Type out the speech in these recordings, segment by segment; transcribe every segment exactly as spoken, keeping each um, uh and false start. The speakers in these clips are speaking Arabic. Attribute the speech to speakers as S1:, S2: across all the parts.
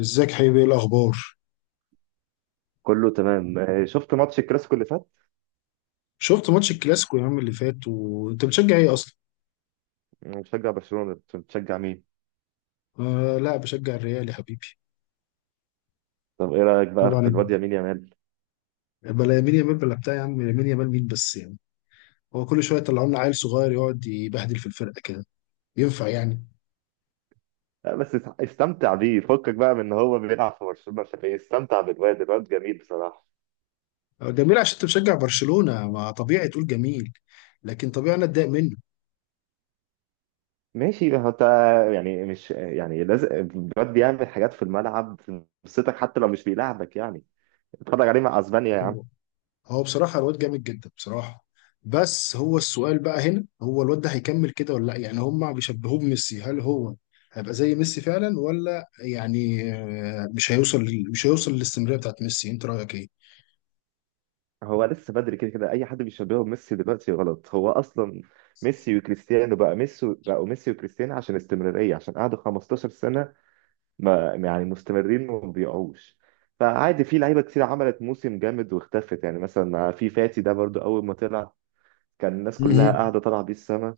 S1: ازيك حبيبي؟ ايه الاخبار؟
S2: كله تمام آه، شفت ماتش الكلاسيكو اللي فات.
S1: شفت ماتش الكلاسيكو يا عم اللي فات، وانت بتشجع ايه اصلا؟
S2: أنا بشجع برشلونة، كنت بتشجع مين؟
S1: آه، لا بشجع الريال يا حبيبي.
S2: طب ايه رأيك بقى في
S1: طبعا.
S2: الواد يمين يامال؟
S1: بلا يمين يامال، بلا بتاع يا عم، يمين يامال مين بس يعني؟ هو كل شويه يطلعوا لنا عيل صغير يقعد يبهدل في الفرقه كده. ينفع يعني؟
S2: لا بس است- استمتع بيه، فكك بقى من ان هو بيلعب في برشلونة عشان ايه، استمتع بالواد، الواد جميل بصراحة.
S1: آه، جميل، عشان انت بتشجع برشلونه ما طبيعي تقول جميل. لكن طبيعي انا اتضايق
S2: ماشي هو انت. يعني مش يعني لازم الواد بيعمل حاجات في الملعب تبسطك حتى لو مش بيلعبك يعني. اتفرج عليه مع اسبانيا يا عم.
S1: منه. هو بصراحة الواد جامد جدا بصراحة. بس هو السؤال بقى هنا، هو الواد ده هيكمل كده ولا لا؟ يعني هما بيشبهوه بميسي، هل هو هيبقى زي ميسي فعلا، ولا يعني آه، مش هيوصل لل- مش هيوصل للاستمرارية بتاعت ميسي؟ انت رأيك ايه؟
S2: هو لسه بدري، كده كده اي حد بيشبهه بميسي دلوقتي غلط. هو اصلا ميسي وكريستيانو بقى ميسي، بقوا ميسي وكريستيانو عشان استمرارية، عشان قعدوا 15 سنة ما يعني مستمرين وما بيقعوش. فعادي، في لعيبه كتير عملت موسم جامد واختفت. يعني مثلا في فاتي ده برضو، اول ما طلع كان الناس كلها
S1: مهم.
S2: قاعده طالعه بيه السما،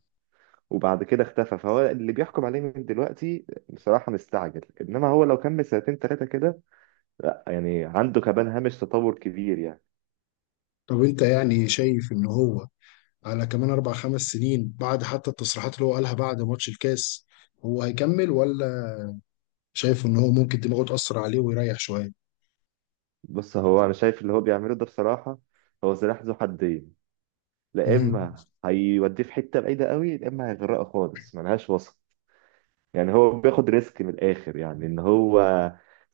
S2: وبعد كده اختفى. فهو اللي بيحكم عليه من دلوقتي بصراحه مستعجل، انما هو لو كمل سنتين ثلاثه كده، لا يعني عنده كمان هامش تطور كبير يعني.
S1: طب انت يعني شايف ان هو على كمان اربع خمس سنين بعد، حتى التصريحات اللي هو قالها بعد ماتش الكاس، هو هيكمل، ولا شايف ان هو ممكن دماغه تأثر عليه ويريح شوية؟
S2: بص، هو انا شايف اللي هو بيعمله ده بصراحه، هو سلاح ذو حدين. لا
S1: مهم.
S2: اما هيوديه في حته بعيده قوي، لا اما هيغرقه خالص، ملهاش وسط. يعني هو بياخد ريسك من الاخر، يعني ان هو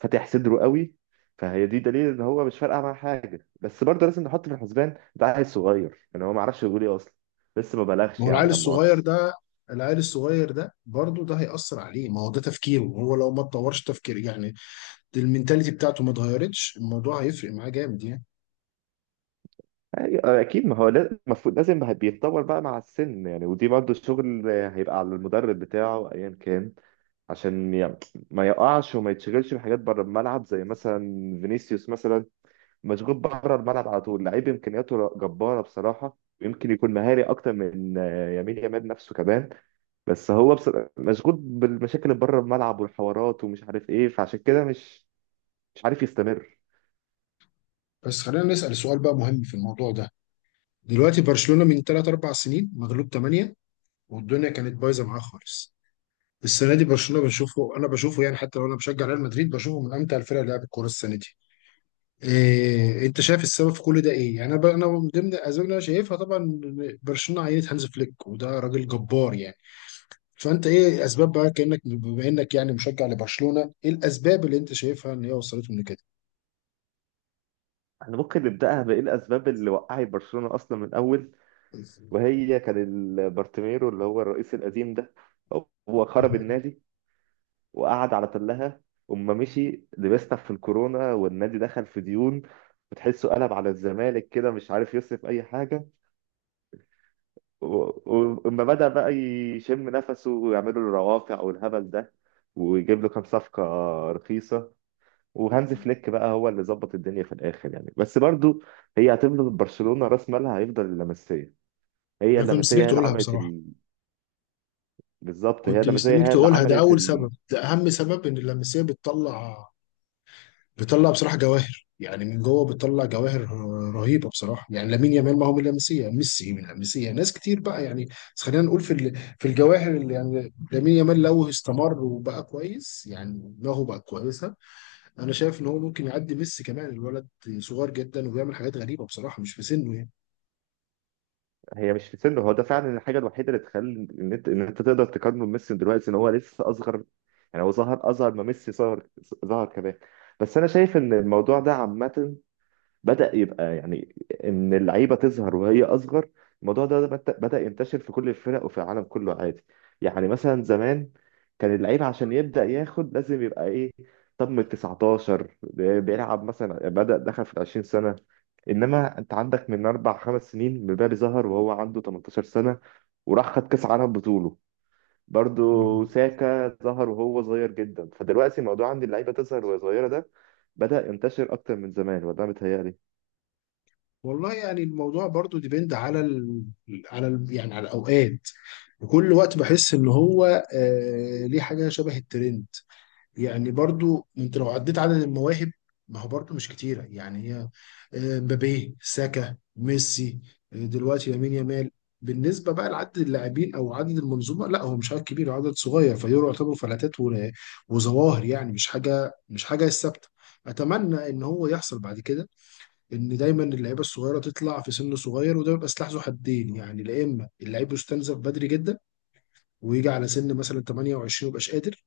S2: فاتح صدره قوي. فهي دي دليل ان هو مش فارقه معاه حاجه، بس برضه لازم نحط في الحسبان ده عيل صغير، يعني هو ما عرفش يقول ايه اصلا، لسه ما
S1: ما
S2: بلغش
S1: هو العيل
S2: يعني لا
S1: الصغير
S2: مؤاخذه.
S1: ده، العيل الصغير ده برضه ده هيأثر عليه. ما هو ده تفكيره، هو لو ما اتطورش تفكير يعني، المينتاليتي بتاعته ما اتغيرتش، الموضوع هيفرق معاه جامد يعني.
S2: أي- اكيد، ما هو لا- المفروض لازم بقى بيتطور بقى مع السن يعني. ودي برضه الشغل هيبقى على المدرب بتاعه ايا كان، عشان ي- ما يقعش وما يتشغلش بحاجات بره الملعب، زي مثلا فينيسيوس مثلا، مشغول بره الملعب على طول. لعيب امكانياته جباره بصراحه، ويمكن يكون مهاري اكتر من آه، يمين يامال نفسه كمان، بس هو بص... مشغول بالمشاكل اللي بره الملعب والحوارات ومش عارف ايه، فعشان كده مش مش عارف يستمر.
S1: بس خلينا نسأل سؤال بقى مهم في الموضوع ده. دلوقتي برشلونة من ثلاثة أربعة سنين مغلوب ثمانية، والدنيا كانت بايظه معاه خالص. السنه دي برشلونة بنشوفه، انا بشوفه يعني حتى لو انا بشجع ريال مدريد بشوفه من امتع الفرق اللي لعبت كوره السنه دي. إيه انت شايف السبب في كل ده ايه؟ يعني انا ب- انا من ضمن الاسباب اللي انا شايفها طبعا إن برشلونه عينت هانز فليك، وده راجل جبار يعني. فانت ايه اسباب بقى، كانك بما انك يعني مشجع لبرشلونه، ايه الاسباب اللي انت شايفها ان هي وصلتهم لكده؟
S2: احنا ممكن نبداها بايه، الاسباب اللي وقعت برشلونه اصلا من الاول، وهي كان ال- بارتيميرو اللي هو الرئيس القديم ده، هو خرب
S1: مهم.
S2: النادي وقعد على تلها، وما مشي لبسنا في الكورونا، والنادي دخل في ديون، بتحسه قلب على الزمالك كده مش عارف يصرف اي حاجه. ولما بدأ بقى يشم نفسه ويعملوا له روافع والهبل ده، ويجيب له كام صفقة رخيصة، وهانز فليك بقى هو اللي ظبط الدنيا في الآخر يعني. بس برضو هي هتفضل برشلونة، رأس مالها هيفضل اللمسية. هي
S1: انا كنت
S2: اللمسية
S1: مستنيك
S2: هي اللي
S1: تقولها
S2: عملت
S1: بصراحه.
S2: ال... بالظبط، هي
S1: كنت
S2: اللمسية
S1: مستنيك
S2: هي اللي
S1: تقولها، ده
S2: عملت
S1: اول
S2: ال...
S1: سبب، ده اهم سبب، ان اللمسيه بتطلع بتطلع بصراحه جواهر، يعني من جوه بتطلع جواهر رهيبه بصراحه. يعني لامين يامال، ما هو من اللمسيه ميسي، من اللمسيه ناس كتير بقى يعني. بس خلينا نقول في ال- في الجواهر اللي يعني لامين يامال لو استمر وبقى كويس يعني دماغه بقى كويسه، انا شايف ان هو ممكن يعدي ميسي كمان. الولد صغير جدا وبيعمل حاجات غريبه بصراحه مش في سنه يعني.
S2: هي مش في سنه، هو ده فعلا الحاجة الوحيدة اللي تخلي إن أنت إن أنت تقدر تقارنه بميسي دلوقتي، إن هو لسه أصغر، يعني هو ظهر أصغر ما ميسي ظهر ظهر كمان. بس أنا شايف إن الموضوع ده عامة بدأ يبقى يعني، إن اللعيبة تظهر وهي أصغر. الموضوع ده بت- بدأ ينتشر في كل الفرق وفي العالم كله عادي. يعني مثلا زمان كان اللعيب عشان يبدأ ياخد لازم يبقى إيه، طب من تسعتاشر ب- بيلعب مثلا، بدأ دخل في 20 سنة. إنما أنت عندك من أربع خمس سنين مبابي ظهر وهو عنده 18 سنة وراح خد كأس عالم بطوله.
S1: مم.
S2: برضو ساكا ظهر وهو صغير جدا. فدلوقتي موضوع عند اللعيبة تظهر وهي صغيرة ده بدأ ينتشر أكتر من زمان، وده متهيألي.
S1: والله يعني الموضوع برضو ديبند على ال... على ال... يعني على الاوقات. وكل وقت بحس ان هو آه... ليه حاجه شبه الترند. يعني برضو انت لو عديت عدد المواهب، ما هو برضو مش كتيرة يعني هي، آه، مبابي، ساكا، ميسي، آه، دلوقتي لامين يامال. بالنسبة بقى لعدد اللاعبين أو عدد المنظومة، لا هو مش عدد كبير، عدد صغير، فدول يعتبروا فلاتات و- وظواهر يعني، مش حاجة مش حاجة ثابتة. أتمنى إن هو يحصل بعد كده، إن دايما اللعيبة الصغيرة تطلع في سن صغير. وده بيبقى سلاح ذو حدين يعني، لا إما اللعيب يستنزف بدري جدا ويجي على سن مثلا ثمانية وعشرين ويبقاش قادر،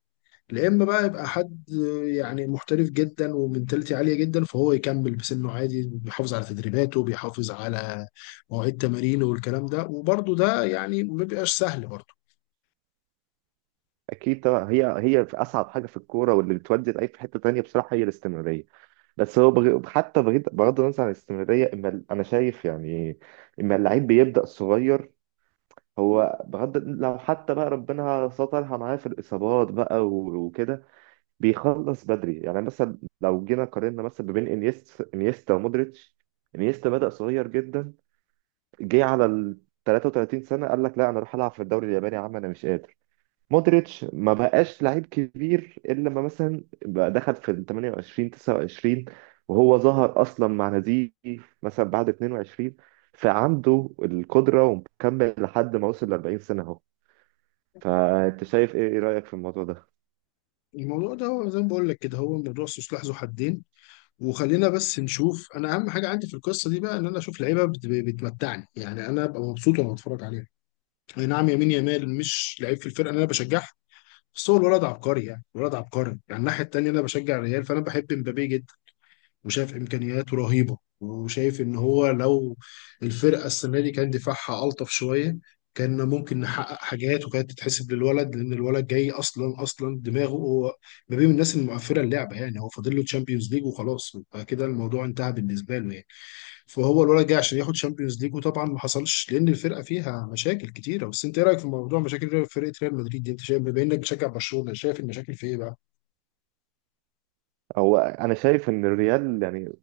S1: يا اما بقى يبقى حد يعني محترف جدا ومنتاليتي عاليه جدا، فهو يكمل بسنه عادي، بيحافظ على تدريباته، بيحافظ على مواعيد تمارينه والكلام ده، وبرده ده يعني ما بيبقاش سهل برده.
S2: اكيد طبعا، هي هي في اصعب حاجه في الكوره واللي بتودي اي في حته تانية بصراحه هي الاستمراريه. بس هو بغ... حتى بغض بغض النظر عن الاستمراريه، اما ال- انا شايف يعني، اما اللعيب بيبدا صغير، هو بغض لو حتى بقى ربنا سترها معاه في الاصابات بقى و- وكده بيخلص بدري. يعني مثلا لو جينا قارنا مثلا ما بين انيست انيستا ومودريتش، انيستا بدا صغير جدا، جه على ال ثلاثة وثلاثين سنة سنه قال لك لا انا اروح العب في الدوري الياباني يا عم، انا مش قادر. مودريتش ما بقاش لعيب كبير الا لما مثلا بقى دخل في ال تمنية وعشرين تسعة وعشرين، وهو ظهر اصلا مع ناديه مثلا بعد اتنين وعشرين، فعنده القدره ومكمل لحد ما وصل ل أربعين سنة سنه اهو. فانت شايف ايه، إيه رايك في الموضوع ده؟
S1: الموضوع ده هو زي ما بقول لك كده، هو موضوع سلاح ذو حدين. وخلينا بس نشوف، انا اهم حاجه عندي في القصه دي بقى ان انا اشوف لعيبه بت- بتمتعني يعني. انا ابقى مبسوط وانا بتفرج عليها. اي نعم، يمين يامال مش لعيب في الفرقه اللي انا بشجعها، بس هو الولد عبقري يعني، الولد عبقري يعني. الناحيه التانيه، انا بشجع الريال فانا بحب مبابي جدا، وشاف امكانياته رهيبه، وشايف ان هو لو الفرقه السنه دي كان دفاعها الطف شويه كان ممكن نحقق حاجات، وكانت تتحسب للولد، لان الولد جاي اصلا اصلا دماغه هو ما بين الناس المقفله اللعبه يعني. هو فاضل له تشامبيونز ليج وخلاص، يبقى كده الموضوع انتهى بالنسبه له يعني. فهو الولد جاي عشان ياخد تشامبيونز ليج، وطبعا ما حصلش لان الفرقه فيها مشاكل كتيره. بس انت ايه رايك في موضوع مشاكل فرقه ريال مدريد دي؟ انت شايف، بما انك بتشجع برشلونه، شايف المشاكل في ايه بقى؟
S2: هو انا شايف ان الريال يعني،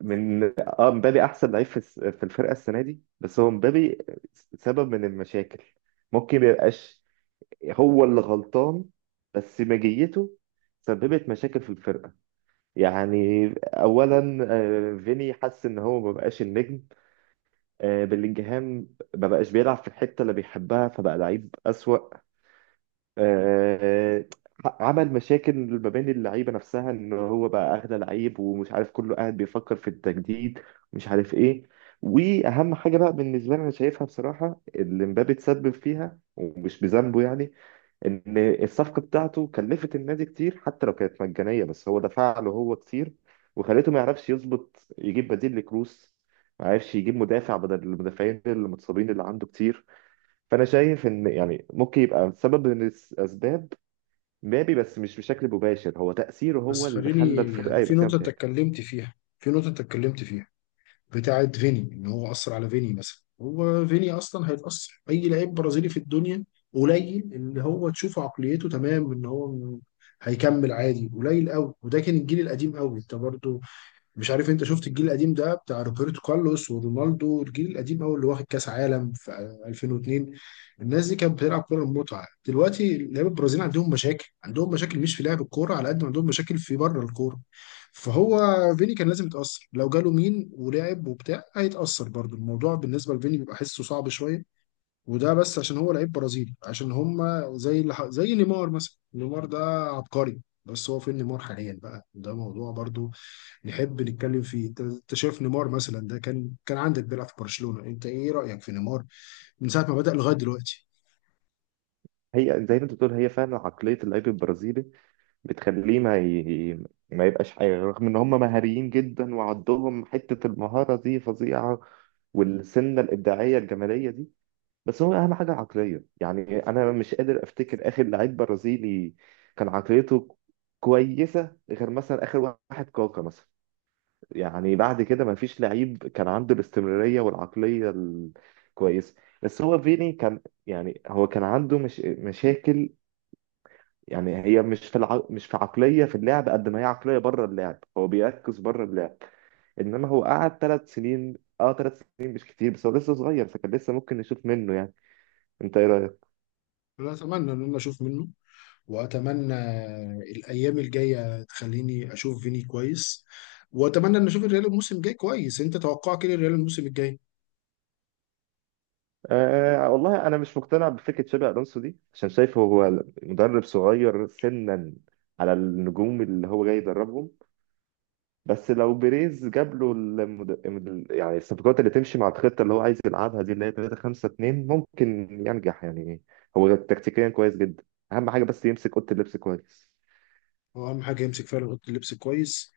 S2: من اه مبابي احسن لعيب في الس- في الفرقه السنه دي. بس هو مبابي سبب من المشاكل، ممكن ما يبقاش هو اللي غلطان بس مجيته سببت مشاكل في الفرقه. يعني اولا، آه، فيني حس ان هو ما بقاش النجم. آه، بلينجهام ما بقاش بيلعب في الحته اللي بيحبها فبقى لعيب اسوأ. آه، آه، عمل مشاكل ما بين اللعيبه نفسها ان هو بقى اغلى لعيب، ومش عارف كله قاعد بيفكر في التجديد، مش عارف ايه. واهم حاجه بقى بالنسبه لي انا شايفها بصراحه اللي مبابي اتسبب فيها ومش بذنبه يعني، ان الصفقه بتاعته كلفت النادي كتير، حتى لو كانت مجانيه بس هو دفع له هو كتير، وخليته ما يعرفش يظبط يجيب بديل لكروس، ما عرفش يجيب مدافع بدل المدافعين المتصابين اللي عنده كتير. فانا شايف ان يعني ممكن يبقى سبب من الاسباب مبابي، بس مش بشكل مباشر، هو تاثيره
S1: بس
S2: هو اللي خلى
S1: خليني
S2: الفرقه
S1: يعني في
S2: يبقى فيها
S1: نقطة انت
S2: مشاكل.
S1: اتكلمت فيها، في نقطة انت اتكلمت فيها بتاعت فيني، ان هو أثر على فيني مثلا. هو فيني أصلا هيتأثر، أي لعيب برازيلي في الدنيا قليل اللي هو تشوف عقليته تمام ان هو م- هيكمل عادي، قليل قوي. وده كان الجيل القديم قوي، انت برضو مش عارف انت شفت الجيل القديم ده بتاع روبرتو كارلوس ورونالدو، الجيل القديم قوي اللي واخد كاس عالم في الفين واتنين. الناس دي كانت بتلعب كوره المتعه. دلوقتي لعيبه البرازيل عندهم مشاكل، عندهم مشاكل مش في لعب الكوره على قد ما عندهم مشاكل في بره الكوره. فهو فيني كان لازم يتاثر، لو جاله مين ولعب وبتاع هيتاثر برضه. الموضوع بالنسبه لفيني بيبقى حسه صعب شويه، وده بس عشان هو لعيب برازيلي عشان هم زي اللي ح- زي نيمار مثلا. نيمار ده عبقري، بس هو فين نيمار حاليا بقى؟ ده موضوع برضه نحب نتكلم فيه. انت أنت شايف نيمار مثلا ده كان كان عندك بيلعب في برشلونة، انت ايه رأيك في نيمار من ساعة ما بدأ لغاية دلوقتي؟
S2: هي زي ما انت بتقول، هي فعلا عقليه اللعيب البرازيلي بتخليه ما ي... ما يبقاش حاجة، رغم إن هم مهاريين جدا وعندهم حتة المهارة دي فظيعة والسنة الإبداعية الجمالية دي، بس هو أهم حاجة العقلية. يعني أنا مش قادر أفتكر آخر لعيب برازيلي كان عقليته كويسة غير مثلا آخر واحد كاكا مثلا، يعني بعد كده ما فيش لعيب كان عنده الاستمرارية والعقلية الكويسة. بس هو فيني كان يعني، هو كان عنده مش مشاكل يعني، هي مش في الع... مش في عقلية في اللعب قد ما هي عقلية بره اللعب، هو بيركز بره اللعب. انما هو قعد ثلاث سنين، اه ثلاث سنين مش كتير، بس هو لسه صغير، فكان لسه ممكن نشوف منه يعني. انت ايه رأيك؟
S1: انا اتمنى ان انا اشوف منه، واتمنى الايام الجاية تخليني اشوف فيني كويس، واتمنى ان اشوف الريال الموسم الجاي كويس. انت توقعك ايه للريال الموسم الجاي؟
S2: آه والله انا مش مقتنع بفكرة شابي الونسو دي، عشان شايفه هو مدرب صغير سنا على النجوم اللي هو جاي يدربهم. بس لو بيريز جاب له المد... المد- يعني الصفقات اللي تمشي مع الخطه اللي هو عايز يلعبها دي اللي هي تلاتة خمسة اتنين ممكن ينجح يعني. هو تكتيكيا كويس جدا، اهم حاجه بس يمسك اوضه اللبس كويس.
S1: هو اهم حاجة يمسك فعلا اوضة اللبس كويس،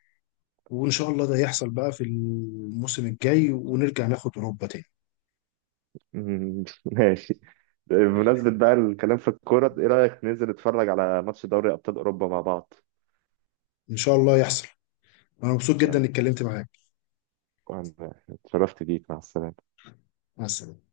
S1: وان شاء الله ده يحصل بقى في الموسم الجاي ونرجع ناخد اوروبا تاني.
S2: مم، ماشي. بمناسبة بقى الكلام في الكورة، ايه رأيك ننزل نتفرج على ماتش دوري أبطال أوروبا مع بعض؟
S1: ان شاء الله يحصل. انا مبسوط جدا
S2: تمام،
S1: اني اتكلمت معاك.
S2: اتشرفت بيك، مع السلامة.
S1: مع السلامة.